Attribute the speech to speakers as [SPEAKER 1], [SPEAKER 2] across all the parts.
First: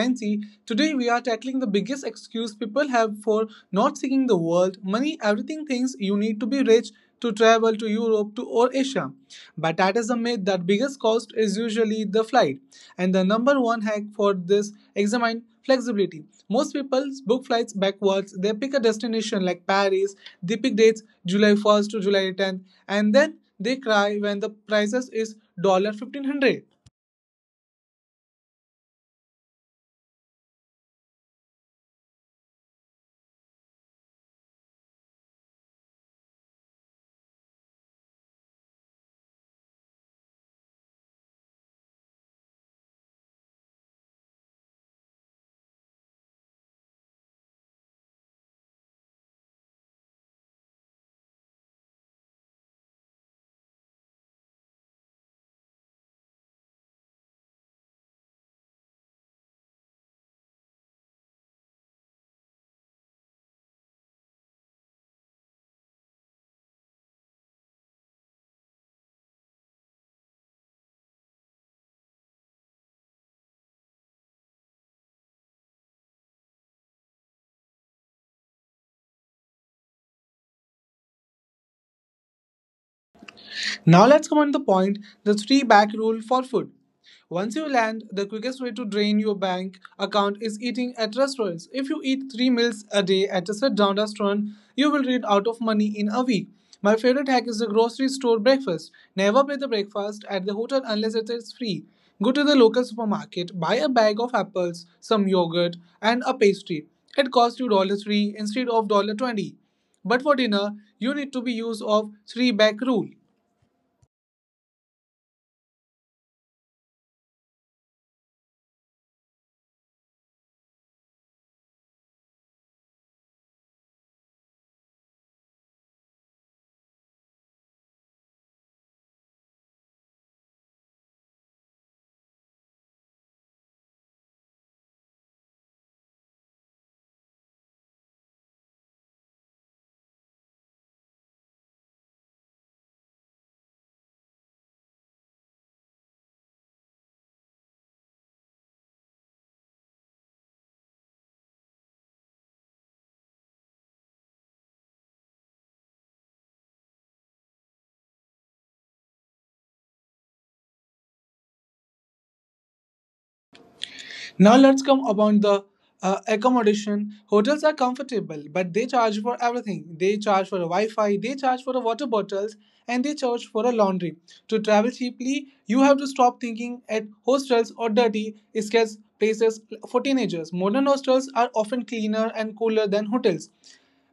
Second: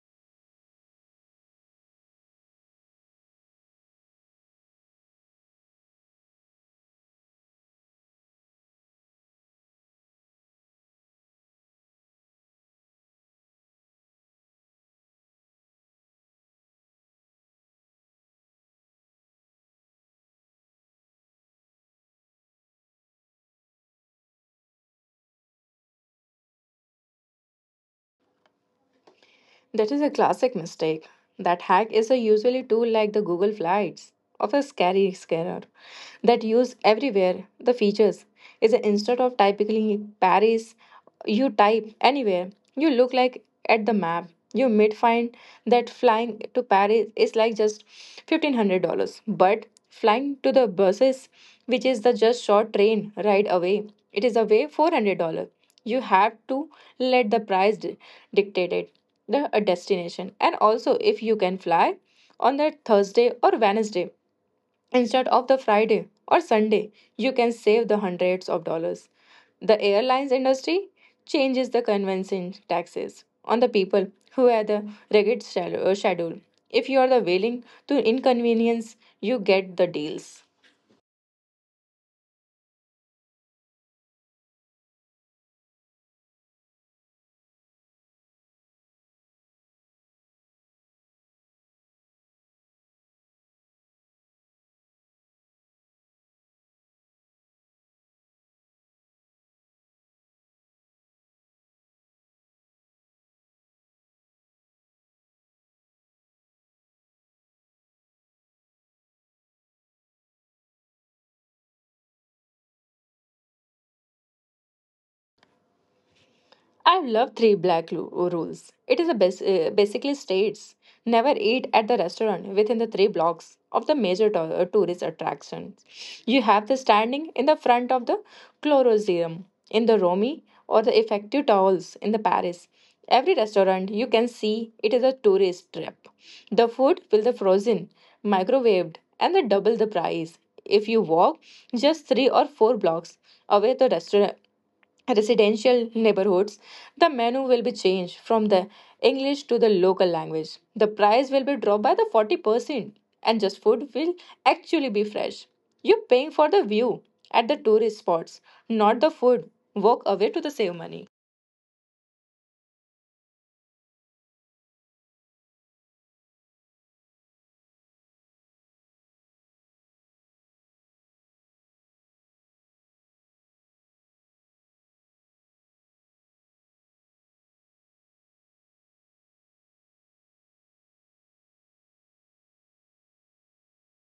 [SPEAKER 1] Nancy. Today, we are tackling the biggest excuse people have for not seeing the world money, everything thinks you need to be rich to travel to Europe to or Asia. But that is a myth that biggest cost is usually the flight. And the number one hack for this examine flexibility. Most people book flights backwards. They pick a destination like Paris, they pick dates July 1st to July 10th, and then they cry when the prices is dollar 1,500 dollars.
[SPEAKER 2] That is a classic mistake. That hack is a usually tool like the Google Flights of a scary scanner that use everywhere the features is instead of typically Paris, you type anywhere. You look like at the map. You might find that flying to Paris is like just $1,500, but flying to the buses, which is the just short train ride away, it is away $400. You have to let the price dictate it the a destination. And also, if you can fly on that Thursday or Wednesday instead of the Friday or Sunday, you can save the hundreds of dollars. The airlines industry changes the convention taxes on the people who have the rigid schedule. If you are the willing to inconvenience, you get the deals.
[SPEAKER 1] Now let's come on the point the three back rule for food. Once you land, the quickest way to drain your bank account is eating at restaurants. If you eat three meals a day at a sit down restaurant, you will run out of money in a week. My favorite hack is the grocery store breakfast. Never pay the breakfast at the hotel unless it is free. Go to the local supermarket, buy a bag of apples, some yogurt, and a pastry. It costs you $1 3 instead of $1 20. But for dinner, you need to be use of three back rule.
[SPEAKER 2] I love three rules. It is a basically states never eat at the restaurant within the three blocks of the major tourist attractions. You have the standing in the front of the Colosseum in the Romy or the effective towels in the Paris. Every restaurant you can see it is a tourist trap. The food will the frozen, microwaved, and the double the price if you walk just three or four blocks away the restaurant residential neighborhoods, the menu will be changed from the English to the local language. The price will be dropped by the 40% and just food will actually be fresh. You're paying for the view at the tourist spots, not the food. Walk away to the save money.
[SPEAKER 1] Now let's come about the accommodation. Hotels are comfortable, but they charge for everything. They charge for a Wi-Fi, they charge for the water bottles, and they charge for a laundry. To travel cheaply, you have to stop thinking at hostels or dirty, scarce places for teenagers. Modern hostels are often cleaner and cooler than hotels.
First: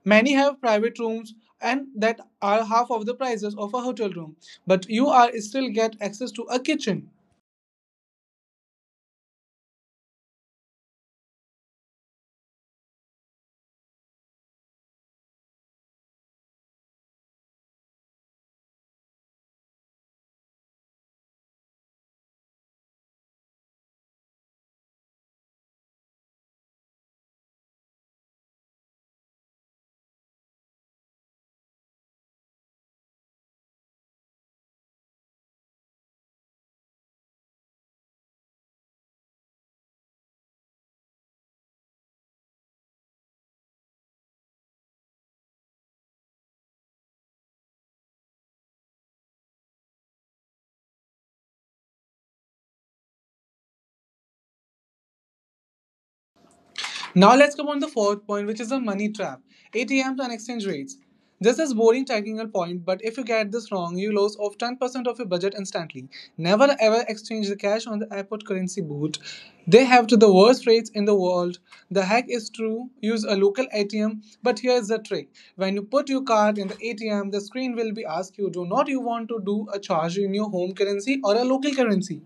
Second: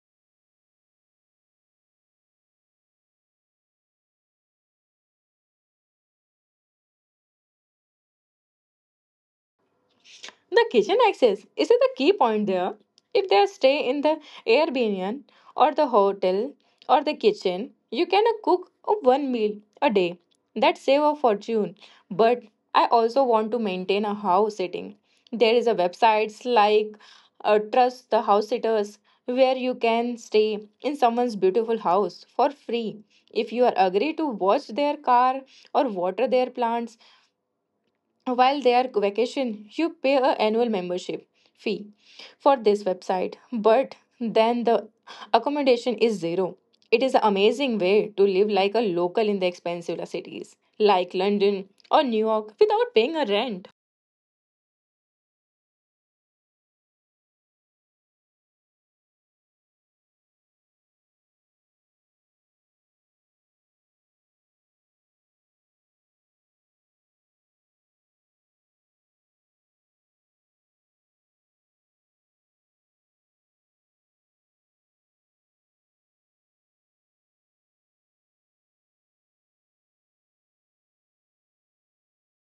[SPEAKER 1] Many have private rooms and that are half of the prices of a hotel room, but you are still get access to a kitchen.
[SPEAKER 2] The kitchen access is the key point there. If they stay in the Airbnb or the hotel or the kitchen, you can cook one meal a day. That save a fortune. But I also want to maintain a house sitting. There is a websites like Trust the House Sitters where you can stay in someone's beautiful house for free. If you are agree to watch their car or water their plants, while they are vacation you pay a annual membership fee for this website but then the accommodation is zero. It is an amazing way to live like a local in the expensive cities like London or New York without paying a rent.
[SPEAKER 1] Now let's come on the fourth point, which is the money trap. ATMs and exchange rates. This is boring technical point, but if you get this wrong, you lose of 10% of your budget instantly. Never ever exchange the cash on the airport currency booth. They have to the worst rates in the world. The hack is true. Use a local ATM, but here is the trick. When you put your card in the ATM, the screen will be asked you do not you want to do a charge in your home currency or a local currency.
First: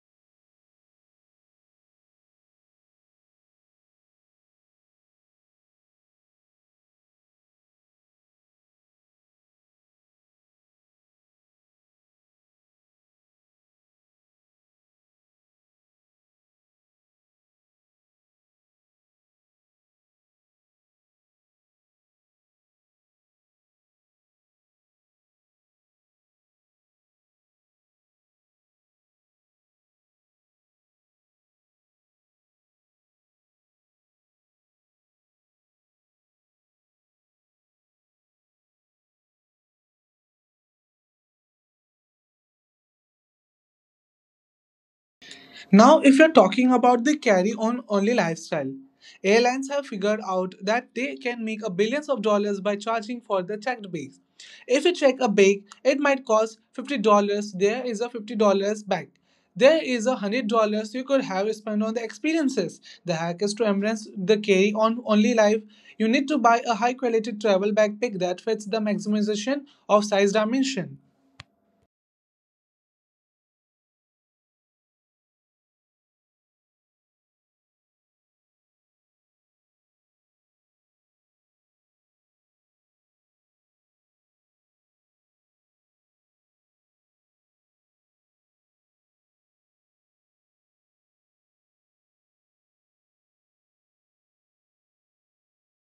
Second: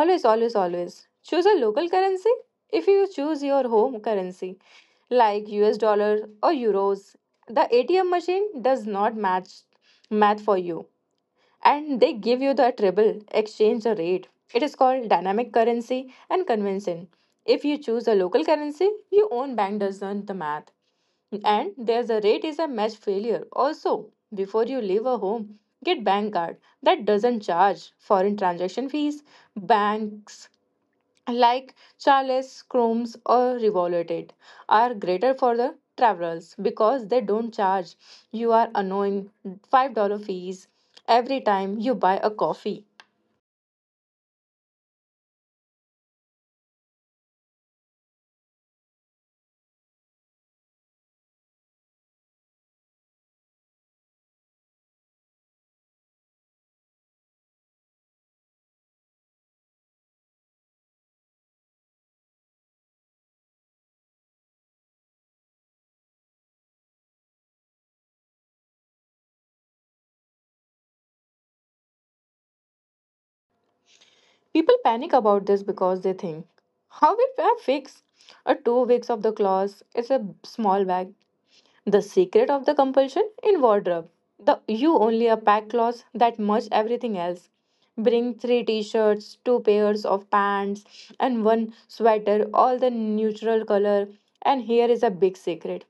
[SPEAKER 2] Always, always, always choose a local currency. If you choose your home currency like US dollar or euros, the ATM machine does not match math for you and they give you the treble exchange rate. It is called dynamic currency and convention. If you choose a local currency, your own bank does not the math. And there's a rate is a match failure. Also, before you leave a home, get bank card that doesn't charge foreign transaction fees, banks like Charles Chromes or Revoluted, are greater for the travelers because they don't charge you are annoying $5 fees every time you buy a coffee.
[SPEAKER 1] Now, if you're talking about the carry on only lifestyle, airlines have figured out that they can make a billions of dollars by charging for the checked bags. If you check a bag, it might cost $50. There is a $50 bag. There is a $100 you could have spent on the experiences. The hack is to embrace the carry on only life. You need to buy a high quality travel backpack that fits the maximization of size dimension.
[SPEAKER 2] People panic about this because they think, how will I fix a 2 weeks of the clause? It's a small bag. The secret of the compulsion in wardrobe. The you only a pack clothes that much everything else. Bring three t-shirts, two pairs of pants, and one sweater, all the neutral color. And here is a big secret.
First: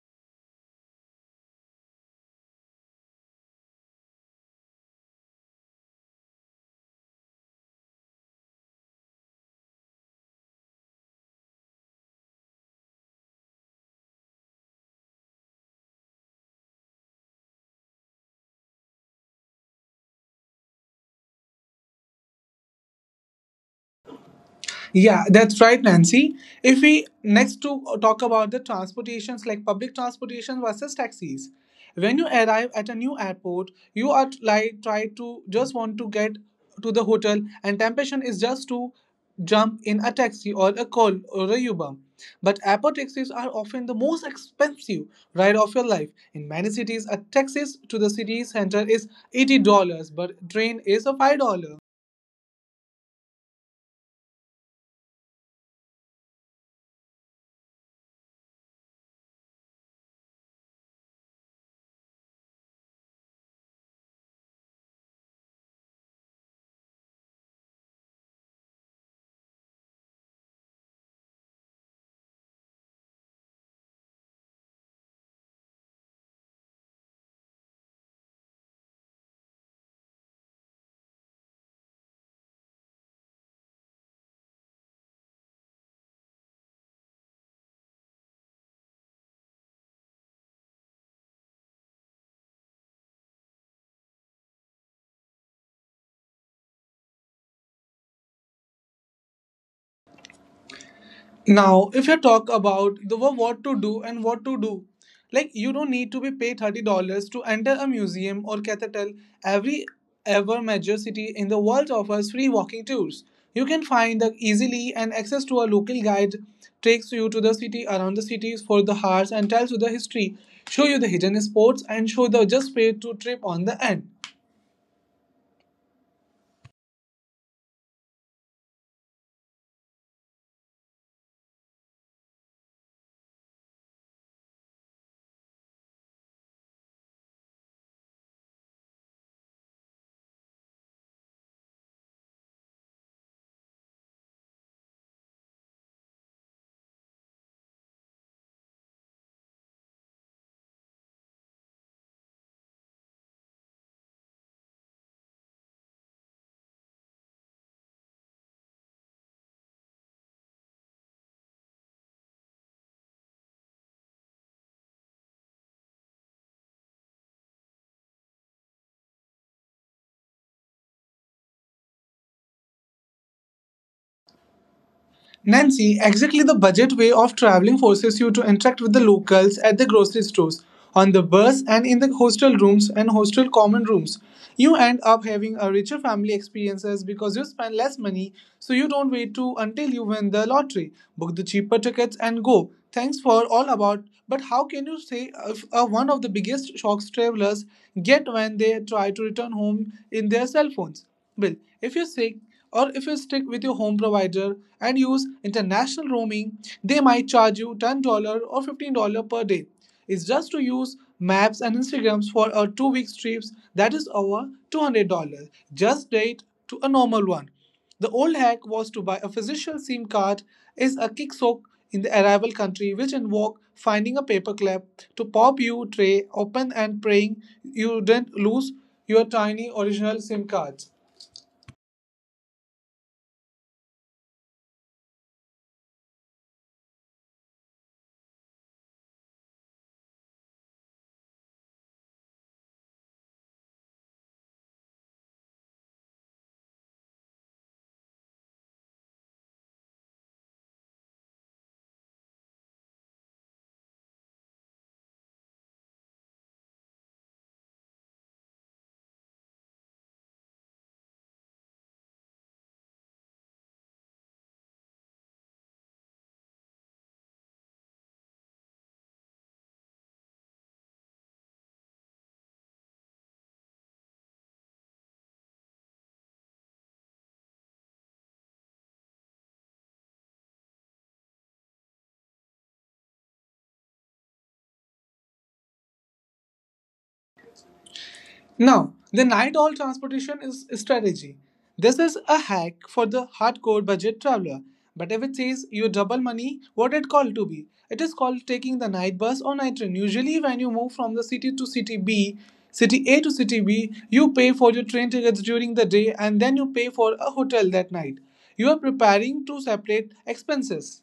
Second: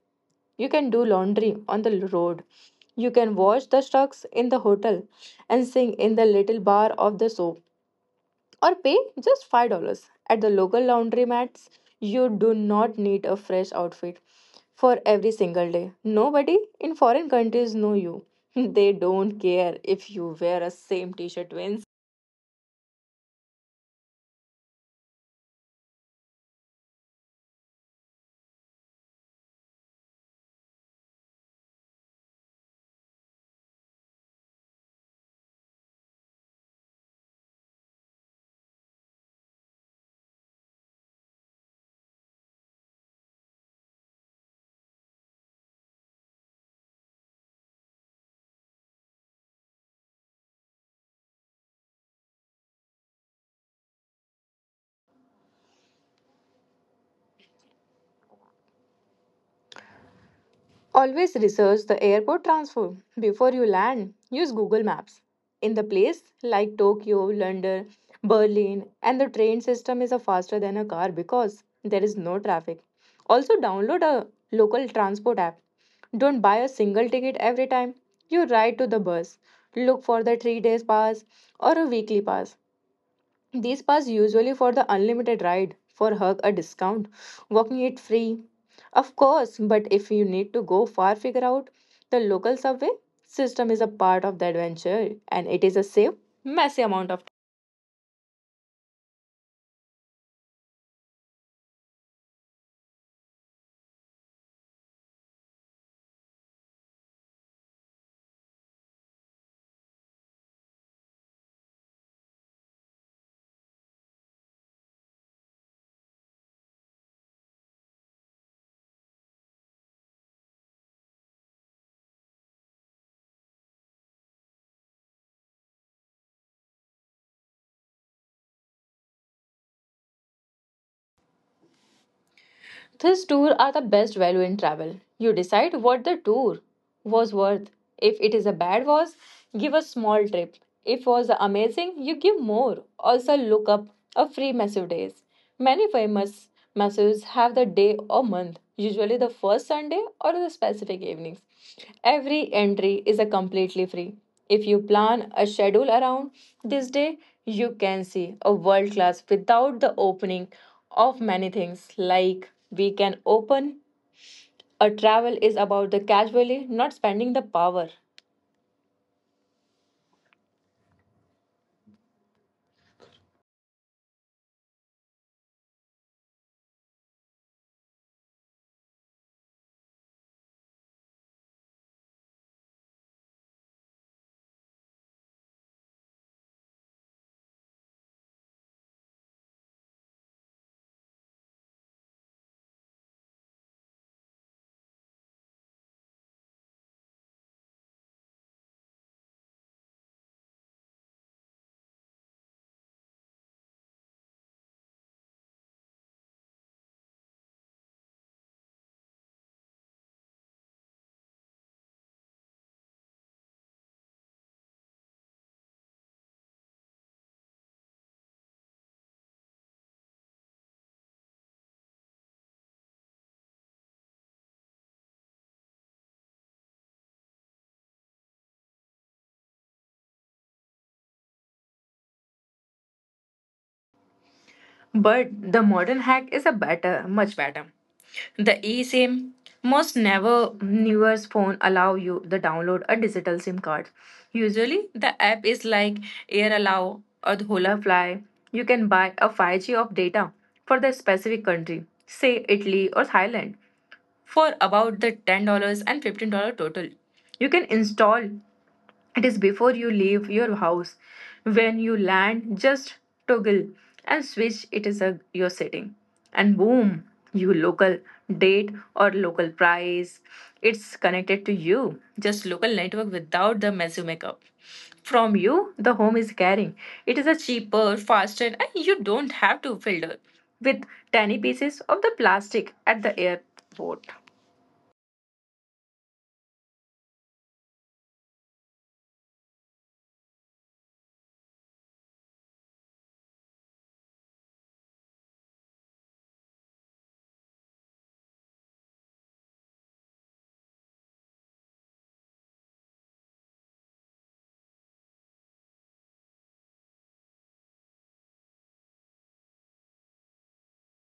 [SPEAKER 2] You can do laundry on the road. You can wash the trucks in the hotel and sing in the little bar of the soap or pay just $5 at the local laundromats. You do not need a fresh outfit for every single day. Nobody in foreign countries know you. They don't care if you wear a same t-shirt.
[SPEAKER 1] Yeah, that's right, Nancy. If we next to talk about the transportations like public transportation versus taxis. When you arrive at a new airport, you are like try to just want to get to the hotel, and temptation is just to jump in a taxi or a call or a Uber. But airport taxis are often the most expensive ride of your life. In many cities, a taxi to the city center is $80, but train is a $5.
[SPEAKER 2] Always research the airport transfer before you land. Use Google Maps. In the place like Tokyo, London, Berlin, and the train system is a faster than a car because there is no traffic. Also download a local transport app. Don't buy a single ticket every time you ride to the bus. Look for the 3 days pass or a weekly pass. These pass usually for the unlimited ride, for hug a discount, walking it free. Of course, but if you need to go far, figure out the local subway system is a part of the adventure and it is a safe, messy amount of.
[SPEAKER 1] Now, if you talk about the what to do and what to do, like you don't need to be paid $30 to enter a museum or cathedral. Every ever major city in the world offers free walking tours. You can find the easily and access to a local guide takes you to the city around the cities for the hours and tells you the history, show you the hidden spots and show the just way to trip on the end.
[SPEAKER 2] This tour are the best value in travel. You decide what the tour was worth. If it is a bad was, give a small trip. If was amazing, you give more. Also look up a free massive days. Many famous massives have the day or month, usually the first Sunday or the specific evenings. Every entry is a completely free. If you plan a schedule around this day, you can see a world class without the opening of many things like we can open a travel is about the casually not spending the power.
[SPEAKER 1] Nancy, exactly the budget way of traveling forces you to interact with the locals at the grocery stores, on the bus, and in the hostel rooms and hostel common rooms. You end up having a richer family experiences because you spend less money, so you don't wait to until you win the lottery, book the cheaper tickets, and go. Thanks for all about. But how can you say if, one of the biggest shocks travelers get when they try to return home in their cell phones? Well, if you stick if you stick with your home provider and use international roaming, they might charge you $10 or $15 per day. It's just to use maps and Instagrams for a 2 week trips that is over $200. Just date to a normal one. The old hack was to buy a physical SIM card is a kick sock in the arrival country which involved finding a paperclip to pop your tray open and praying you didn't lose your tiny original SIM card.
[SPEAKER 2] But the modern hack is a better much better, the eSIM. Most never newest phone allow you the download a digital SIM card, usually the app is like Air Allow or the Hola Fly. You can buy a 5g of data for the specific country say Italy or Thailand for about the $10 and $15 total. You can install it is before you leave your house. When you land, just toggle and switch it is a, your setting. And boom, your local date or local price. It's connected to you. Just local network without the massive makeup. From you, the home is carrying. It is a cheaper, faster, and you don't have to filter with tiny pieces of the plastic at the air vote.
[SPEAKER 1] Now, the night all transportation is a strategy. This is a hack for the hardcore budget traveler. But if it says you double money, what it called to be? It is called taking the night bus or night train. Usually, when you move from the city to city B, city A to city B, you pay for your train tickets during the day and then you pay for a hotel that night. You are preparing to separate expenses.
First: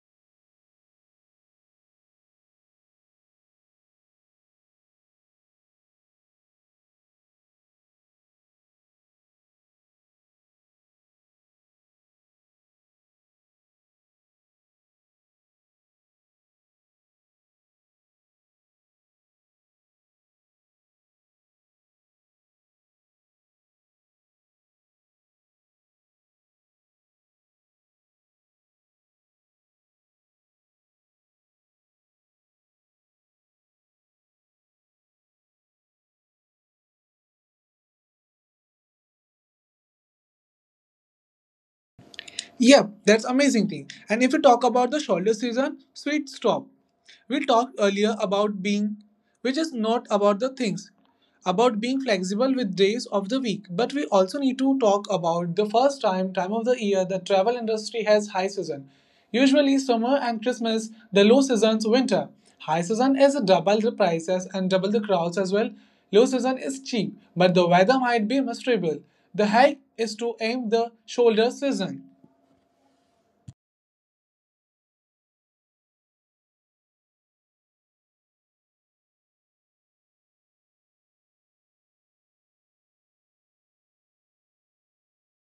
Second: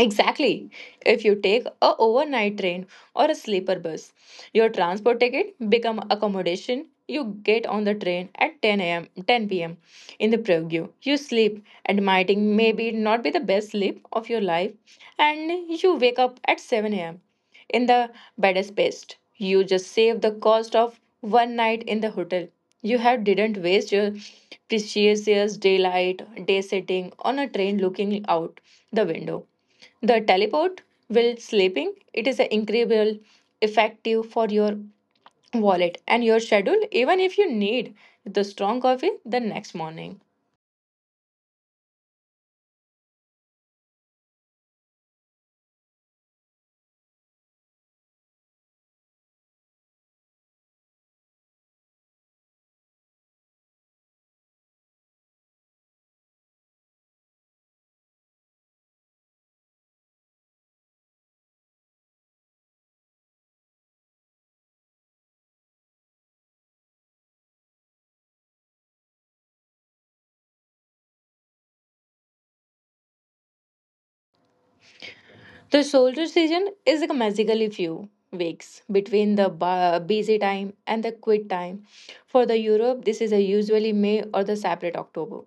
[SPEAKER 2] Exactly. If you take a overnight train or a sleeper bus, your transport ticket become accommodation. You get on the train at 10 a.m. 10 p.m. in the preview. You sleep, admitting maybe not be the best sleep of your life, and you wake up at 7 a.m. in the baddest best. You just save the cost of one night in the hotel. You have didn't waste your precious daylight, day sitting on a train looking out the window. The teleport will sleeping, it is incredible effective for your wallet and your schedule even if you need the strong coffee the next morning.
[SPEAKER 1] Yep, that's amazing thing. And if you talk about the shoulder season, sweet stop. We talked earlier about being, which is not about the things, about being flexible with days of the week. But we also need to talk about the time of the year the travel industry has high season. Usually summer and Christmas, the low season's winter. High season is double the prices and double the crowds as well. Low season is cheap, but the weather might be miserable. The hike is to aim the shoulder season.
[SPEAKER 2] The shoulder season is like magically few weeks between the busy time and the quit time. For the Europe, this is a usually May or the separate October.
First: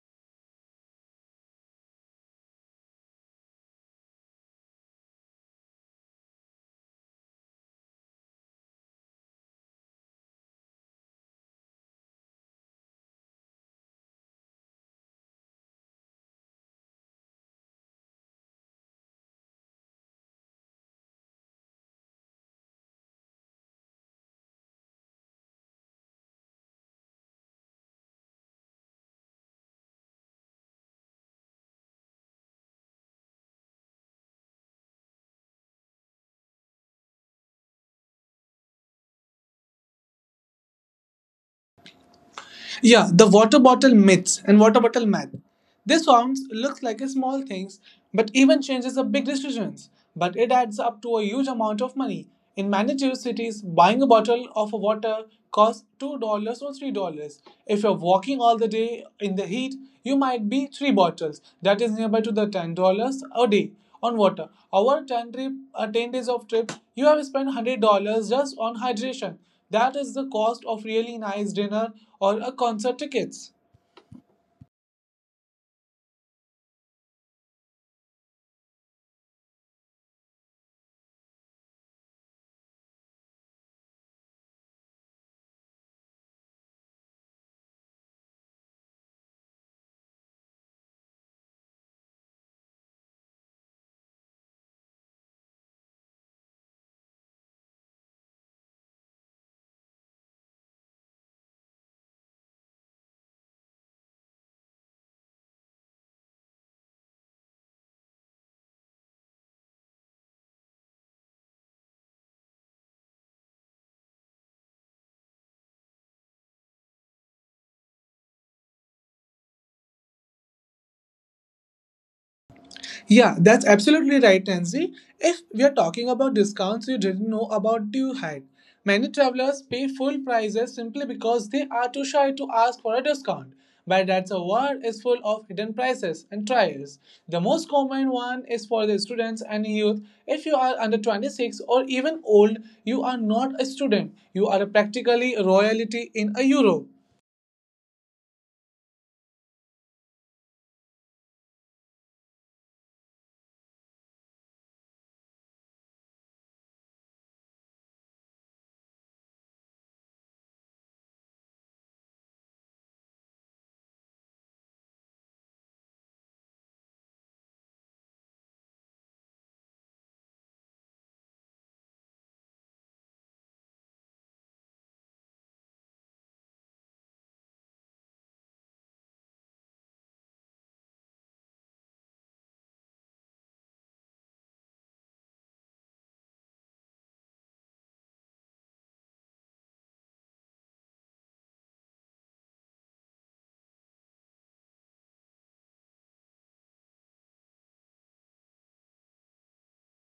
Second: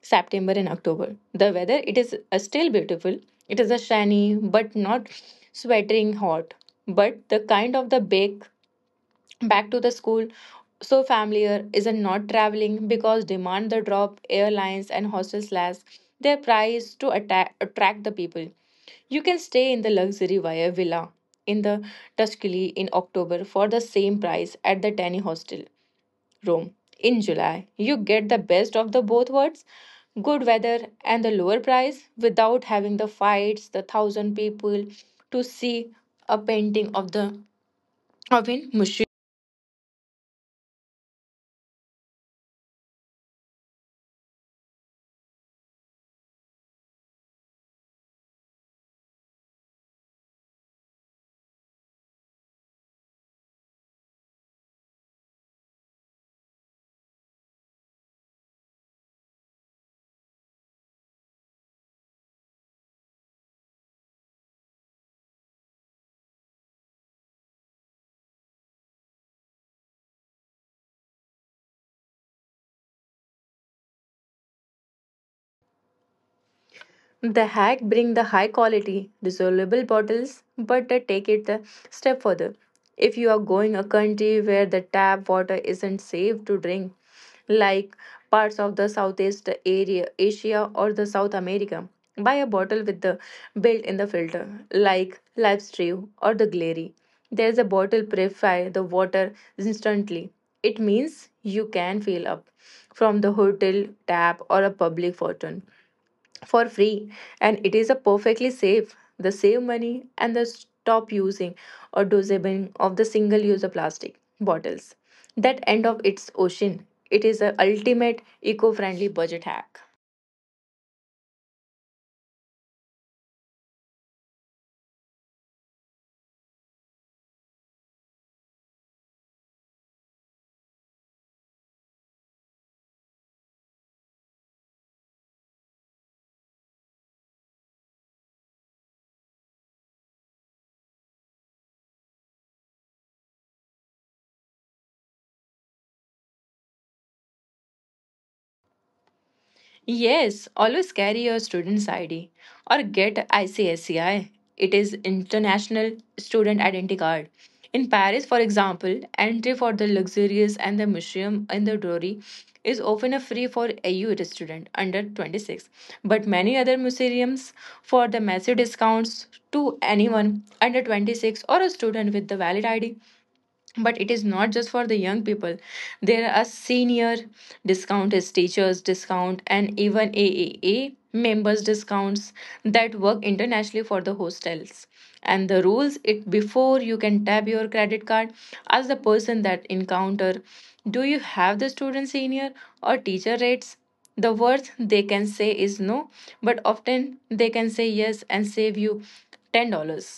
[SPEAKER 2] September and October. The weather it is still beautiful. It is a shiny but not sweltering hot. But the kind of the bake back to the school, so familiar isn't not traveling because demand the drop, airlines and hostels slash their price to attract the people. You can stay in the luxury wire villa in the Tuscany in October for the same price at the tiny hostel, Rome. In July, you get the best of the both worlds, good weather and the lower price without having the fights, the thousand people to see a painting of the of in museum.
[SPEAKER 1] Yeah, the water bottle myths and water bottle math. This sounds looks like a small things, but even changes are big decisions. But it adds up to a huge amount of money. In many tier cities, buying a bottle of water costs $2 or $3. If you're walking all the day in the heat, you might be three bottles. That is nearby to the $10 a day on water. Our 10 days of trip, you have spent $100 just on hydration. That is the cost of really nice dinner or a concert tickets.
[SPEAKER 2] The hack bring the high quality dissolvable bottles, but they take it a step further. If you are going a country where the tap water isn't safe to drink, like parts of the Southeast area, Asia or the South America, buy a bottle with the built-in the filter, like Live or the Glary. There's a bottle purify the water instantly. It means you can fill up from the hotel tap or a public fountain for free and it is a perfectly safe the save money and the stop using or dosing of the single user plastic bottles that end of its ocean. It is a ultimate eco-friendly budget hack.
[SPEAKER 1] Yeah, that's absolutely right, Tansy. If we are talking about discounts you didn't know about you had, many travelers pay full prices simply because they are too shy to ask for a discount. But that's a world is full of hidden prices and trials. The most common one is for the students and youth. If you are under 26 or even old, you are not a student. You are practically royalty in a Europe.
[SPEAKER 2] Yes, always carry your student's ID or get ICSCI. It is International Student Identity Card. In Paris, for example, entry for the luxurious and the museum in the Dory is often a free for AU student under 26, but many other museums for the massive discounts to anyone under 26 or a student with the valid ID. But it is not just for the young people, there are senior discount as teachers discount and even AAA members discounts that work internationally for the hostels and the rules it before you can tap your credit card, ask the person that encounter, do you have the student senior or teacher rates? The worst they can say is no, but often they can say yes and save you $10.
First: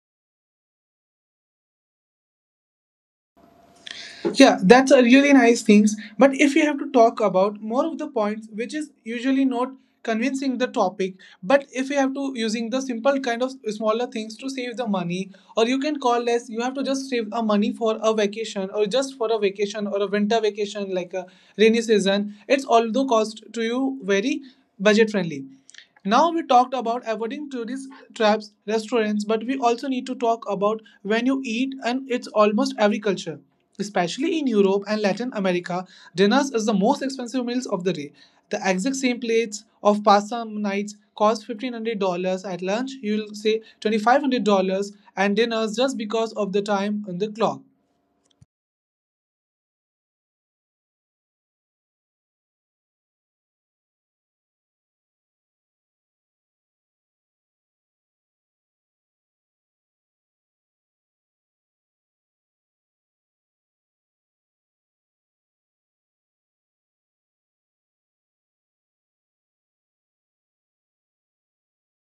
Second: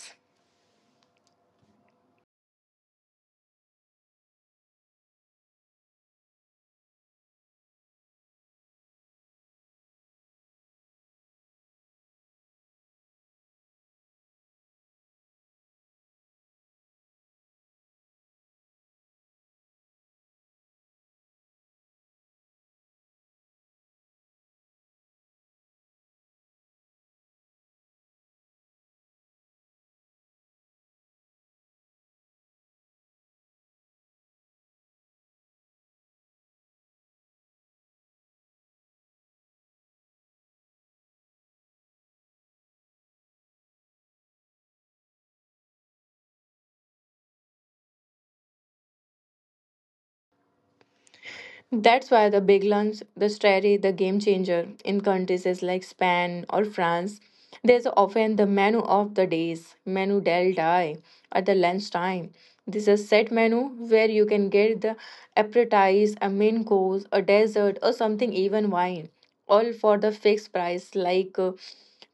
[SPEAKER 1] Yeah, that's a really nice things. But if you have to talk about more of the points, which is usually not convincing the topic, but if you have to using the simple kind of smaller things to save the money, or you can call less, you have to just save a money for a vacation or just for a vacation or a winter vacation like a rainy season. It's although cost to you very budget friendly. Now we talked about avoiding tourist traps, restaurants, but we also need to talk about when you eat and it's almost every culture. Especially in Europe and Latin America, dinners is the most expensive meals of the day. The exact same plates of pasta nights cost $1,500 at lunch, you'll say $2,500 and dinners just because of the time on the clock.
[SPEAKER 2] That's why the big lunch, the strategy, the game changer in countries is like Spain or France. There's often the menu of the days, menu del day, at the lunchtime. This is a set menu where you can get the appetizer, a main course, a dessert, or something even wine, all for the fixed price like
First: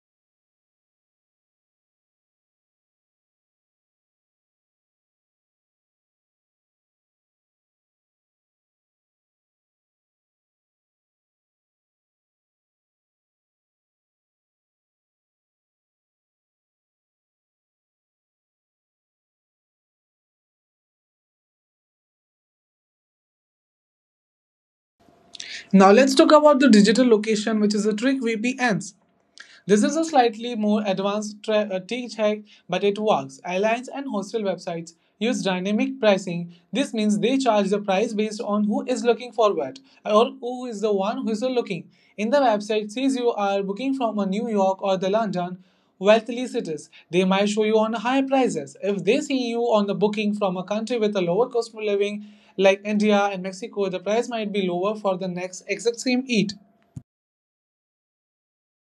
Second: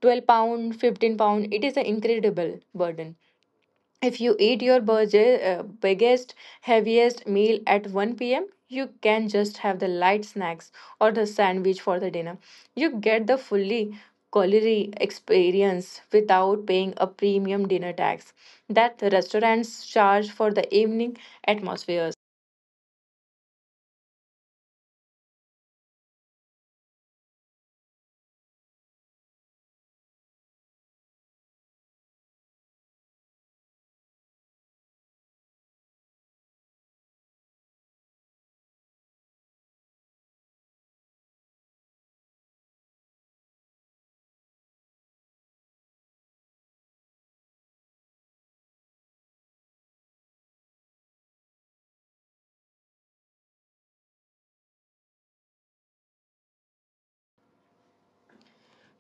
[SPEAKER 2] £12, £15. It is an incredible burden if you eat your budget, biggest, heaviest meal at 1 p.m., you can just have the light snacks or the sandwich for the dinner. You get the fully culinary experience without paying a premium dinner tax that the restaurants charge for the evening atmosphere.
[SPEAKER 1] Now let's talk about the digital location which is a trick VPNs. This is a slightly more advanced tech hack, but it works. Airlines and hostel websites use dynamic pricing. This means they charge the price based on who is looking forward or who is the one who is looking. In the website, says you are booking from a New York or the London wealthy cities, they might show you on higher prices. If they see you on the booking from a country with a lower cost of living, like India and Mexico, the price might be lower for the next exact same eat.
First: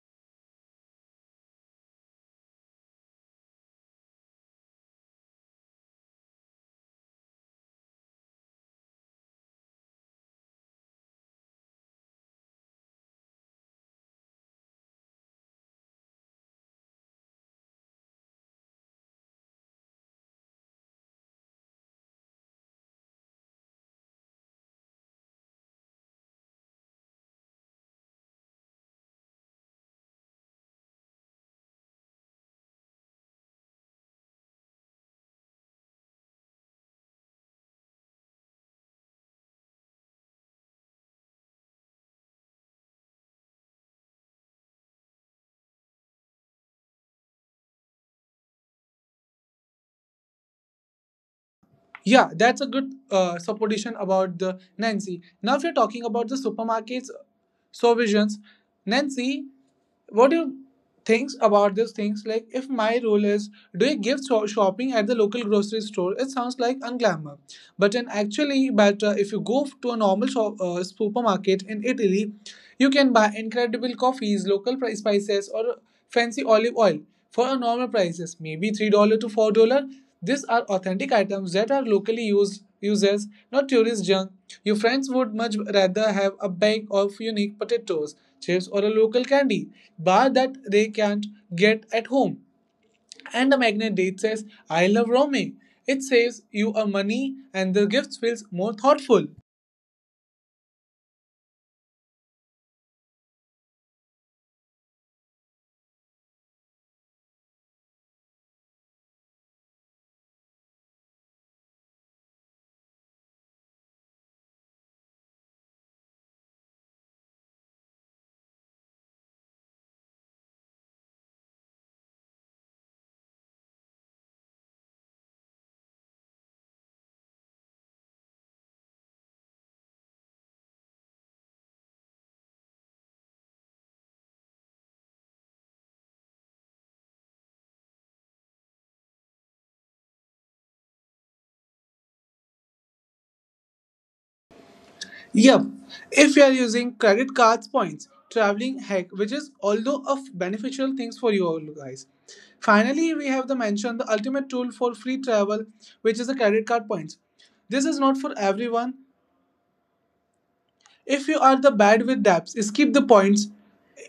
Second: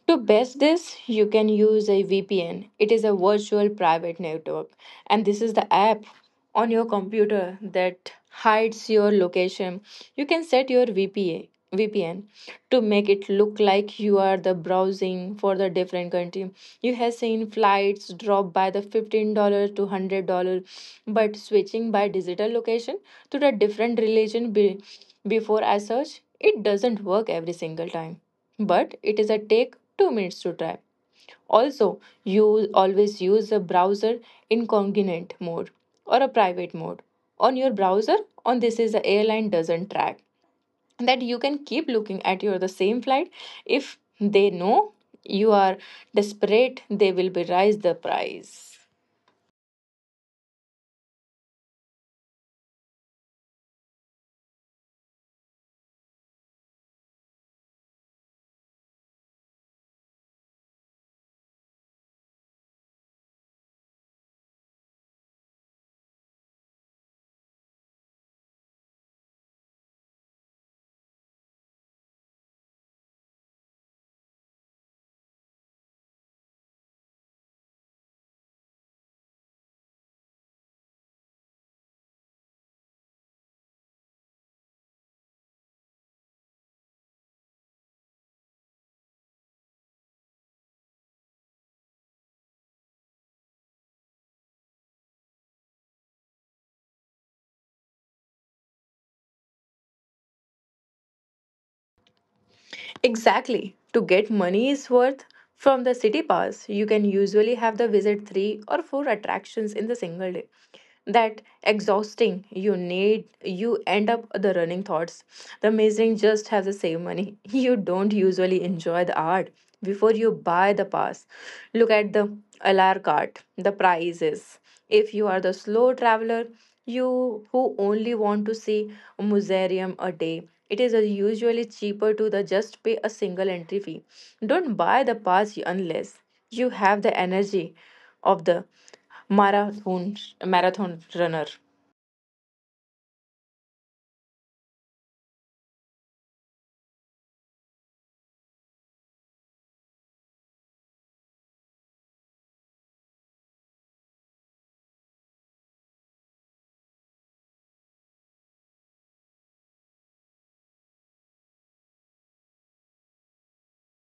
[SPEAKER 2] To best this, you can use a VPN. It is a virtual private network, and this is the app on your computer that hides your location. You can set your VPN to make it look like you are the browsing for the different country. You have seen flights drop by the $15 to $100, but switching by digital location to the different religion be, before I search, it doesn't work every single time but it is a take 2 minutes to type. Also, you always use a browser incognito mode or a private mode on your browser. On this is the airline doesn't track that you can keep looking at your the same flight. If they know you are desperate, they will be raise the price.
[SPEAKER 1] Yeah, that's a good supposition about the Nancy. Now, if you're talking about the supermarkets, supervisions, Nancy, what do you think about these things? Like, if my role is doing gift shopping at the local grocery store, it sounds like unglamour. But in actually, but if you go to a normal shop, supermarket in Italy, you can buy incredible coffees, local spices, or fancy olive oil for a normal prices, maybe $3 to $4 these are authentic items that are locally used uses, not tourist junk. Your friends would much rather have a bag of unique potatoes, chips, or a local candy bar that they can't get at home. And the magnet date says, I love roaming. It saves you a money and the gift feels more thoughtful.
[SPEAKER 2] Exactly. To get money's worth from the city pass, you can usually have the visit 3 or 4 attractions in the single day. That exhausting you need you end up the running thoughts the amazing just has the same money you don't usually enjoy the art before you buy the pass, look at the lr cart the prices. If you are the slow traveler you who only want to see a museum a day, it is usually cheaper to the just pay a single entry fee. Don't buy the pass unless you have the energy of the marathon marathon runner.
[SPEAKER 1] Yep. If you are using credit cards points, traveling heck, which is although of beneficial things for you all guys. Finally, we have the mention the ultimate tool for free travel, which is the credit card points. This is not for everyone. If you are the bad with debts, skip the points.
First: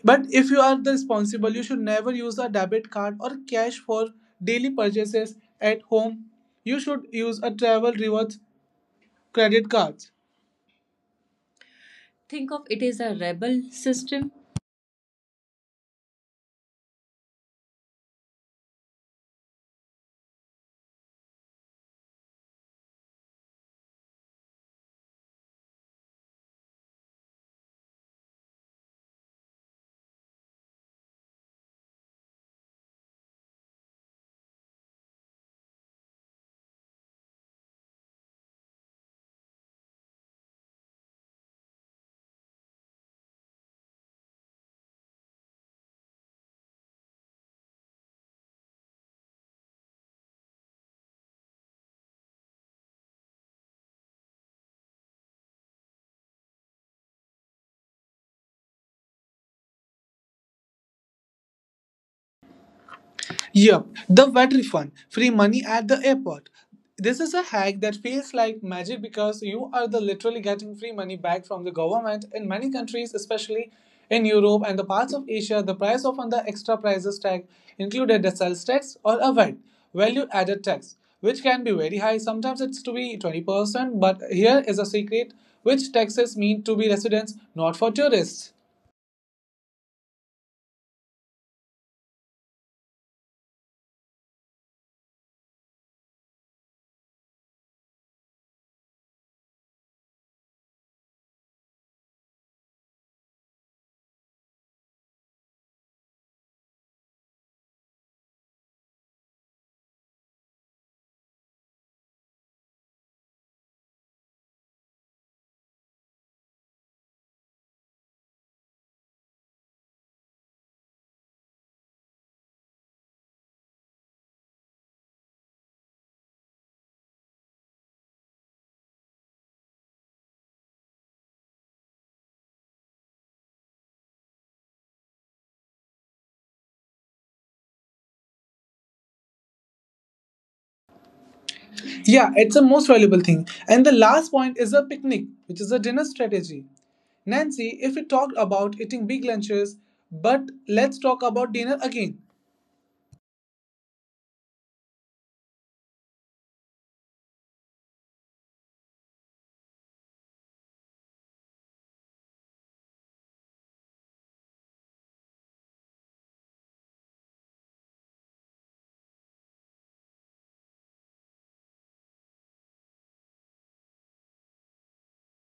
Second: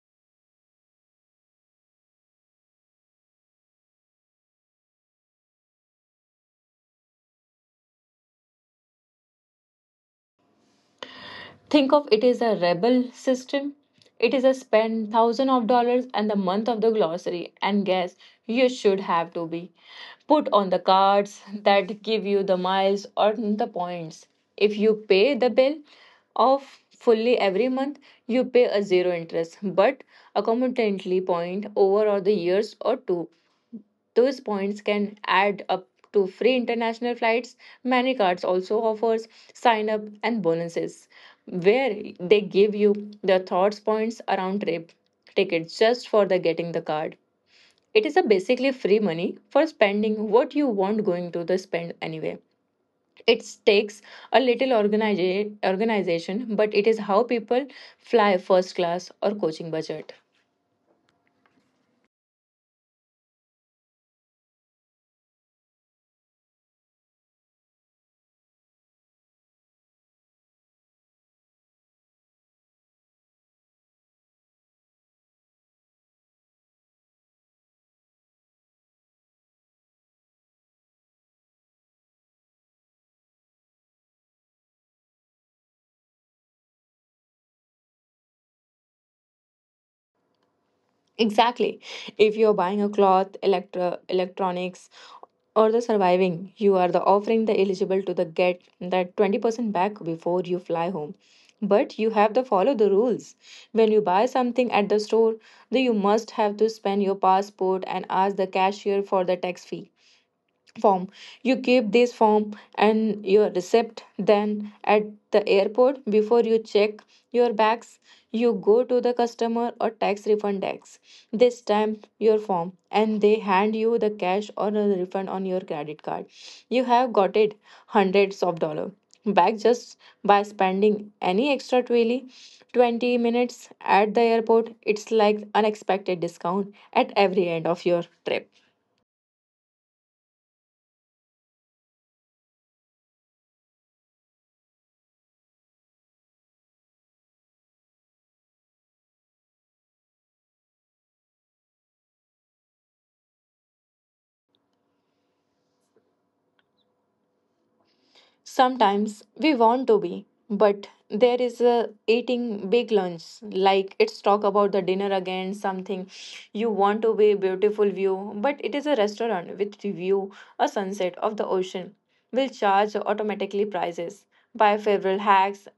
[SPEAKER 1] But if you are the responsible, you should never use a debit card or cash for daily purchases at home. You should use a travel rewards credit cards.
[SPEAKER 2] Think of it as
[SPEAKER 1] Think
[SPEAKER 2] a
[SPEAKER 1] of it as
[SPEAKER 2] rebel
[SPEAKER 1] a rebel
[SPEAKER 2] system.
[SPEAKER 1] system.
[SPEAKER 2] It is a spend thousand of dollars and the month of the glossary and guess you should have to be put on the cards that give you the miles or the points. If you pay the bill of fully every month, you pay a zero interest but accumulatively point over or the years or two. Those points can add up to free international flights. Many cards also offers sign up and bonuses where they give you the thoughts points around trip tickets just for the getting the card. It is a basically free money for spending what you want going to the spend anyway. It takes a little organization, but it is how people fly first class or coaching budget.
[SPEAKER 1] Yup, the VAT refund, free money at the airport. This is a hack that feels like magic because you are the literally getting free money back from the government. In many countries, especially in Europe and the parts of Asia, the price of on the extra prices tag included the sales tax or a VAT, value added tax, which can be very high. Sometimes it's to be 20%, but here is a secret which taxes mean to be residents, not for tourists.
[SPEAKER 2] Exactly. If you're buying a cloth, electronics, or the surviving you are the offering the eligible to the get that 20% back before you fly home, but you have to follow the rules. When you buy something at the store, then you must have to scan your passport and ask the cashier for the tax fee form. You keep this form and your receipt, then at the airport before you check your bags, you go to the customer or tax refund desk. They stamp your form and they hand you the cash or a refund on your credit card. You have got it hundreds of dollar back just by spending any extra 20 minutes at the airport. It's like unexpected discount at every end of your trip.
[SPEAKER 1] Yeah, it's a most valuable thing. And the last point is a picnic, which is a dinner strategy. Nancy, if we talked about eating big lunches, but let's talk about dinner again.
[SPEAKER 2] Sometimes we want to be, but there is a eating big lunch. Like it's talk about the dinner again, something you want to be beautiful view, but it is a restaurant with view, a sunset of the ocean. Will charge automatically prices. Buy favorable hacks.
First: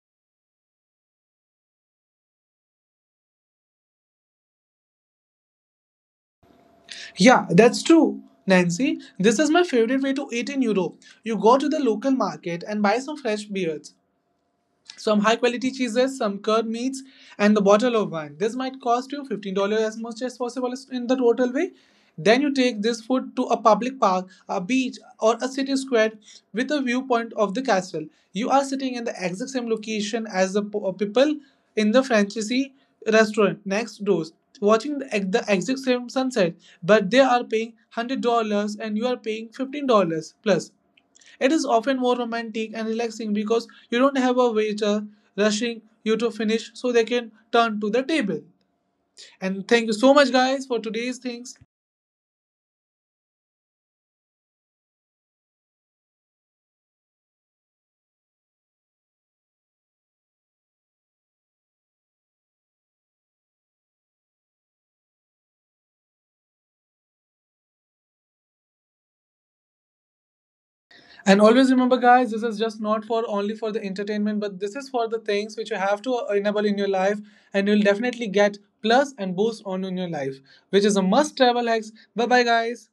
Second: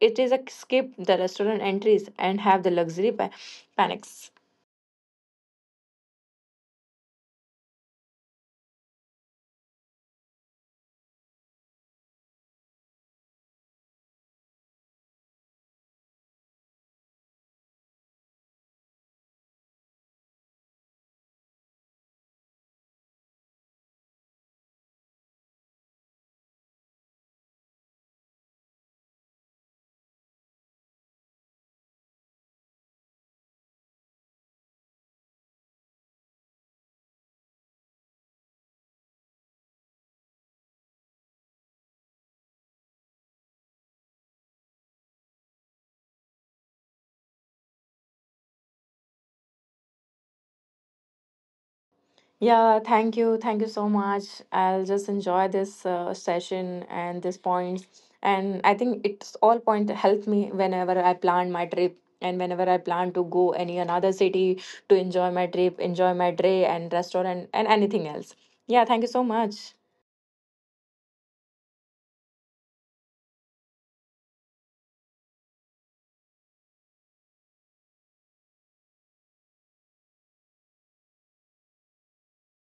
[SPEAKER 2] It is a skip the restaurant entries and have the luxury panics.
[SPEAKER 1] Yeah, that's true. Nancy, this is my favorite way to eat in Europe. You go to the local market and buy some fresh beers, some high quality cheeses, some curd meats, and the bottle of wine. This might cost you $15 as much as possible in the total way. Then you take this food to a public park, a beach, or a city square with a viewpoint of the castle. You are sitting in the exact same location as the people in the franchisee restaurant next door, watching the exact same sunset, but they are paying $100 and you are paying $15 plus. It is often more romantic and relaxing because you don't have a waiter rushing you to finish so they can turn to the table. And thank you so much guys for today's things.
[SPEAKER 2] Yeah, thank you. Thank you so much. I'll just enjoy this session and this point. And I think it's all point to help me whenever I plan my trip and whenever I plan to go any another city to enjoy my trip, enjoy my day and restaurant and anything else. Yeah, thank you so much.
[SPEAKER 1] And always remember guys, this is just not for only for the entertainment, but this is for the things which you have to enable in your life and you'll definitely get plus and boost on in your life, which is a must travel hacks. Bye bye guys.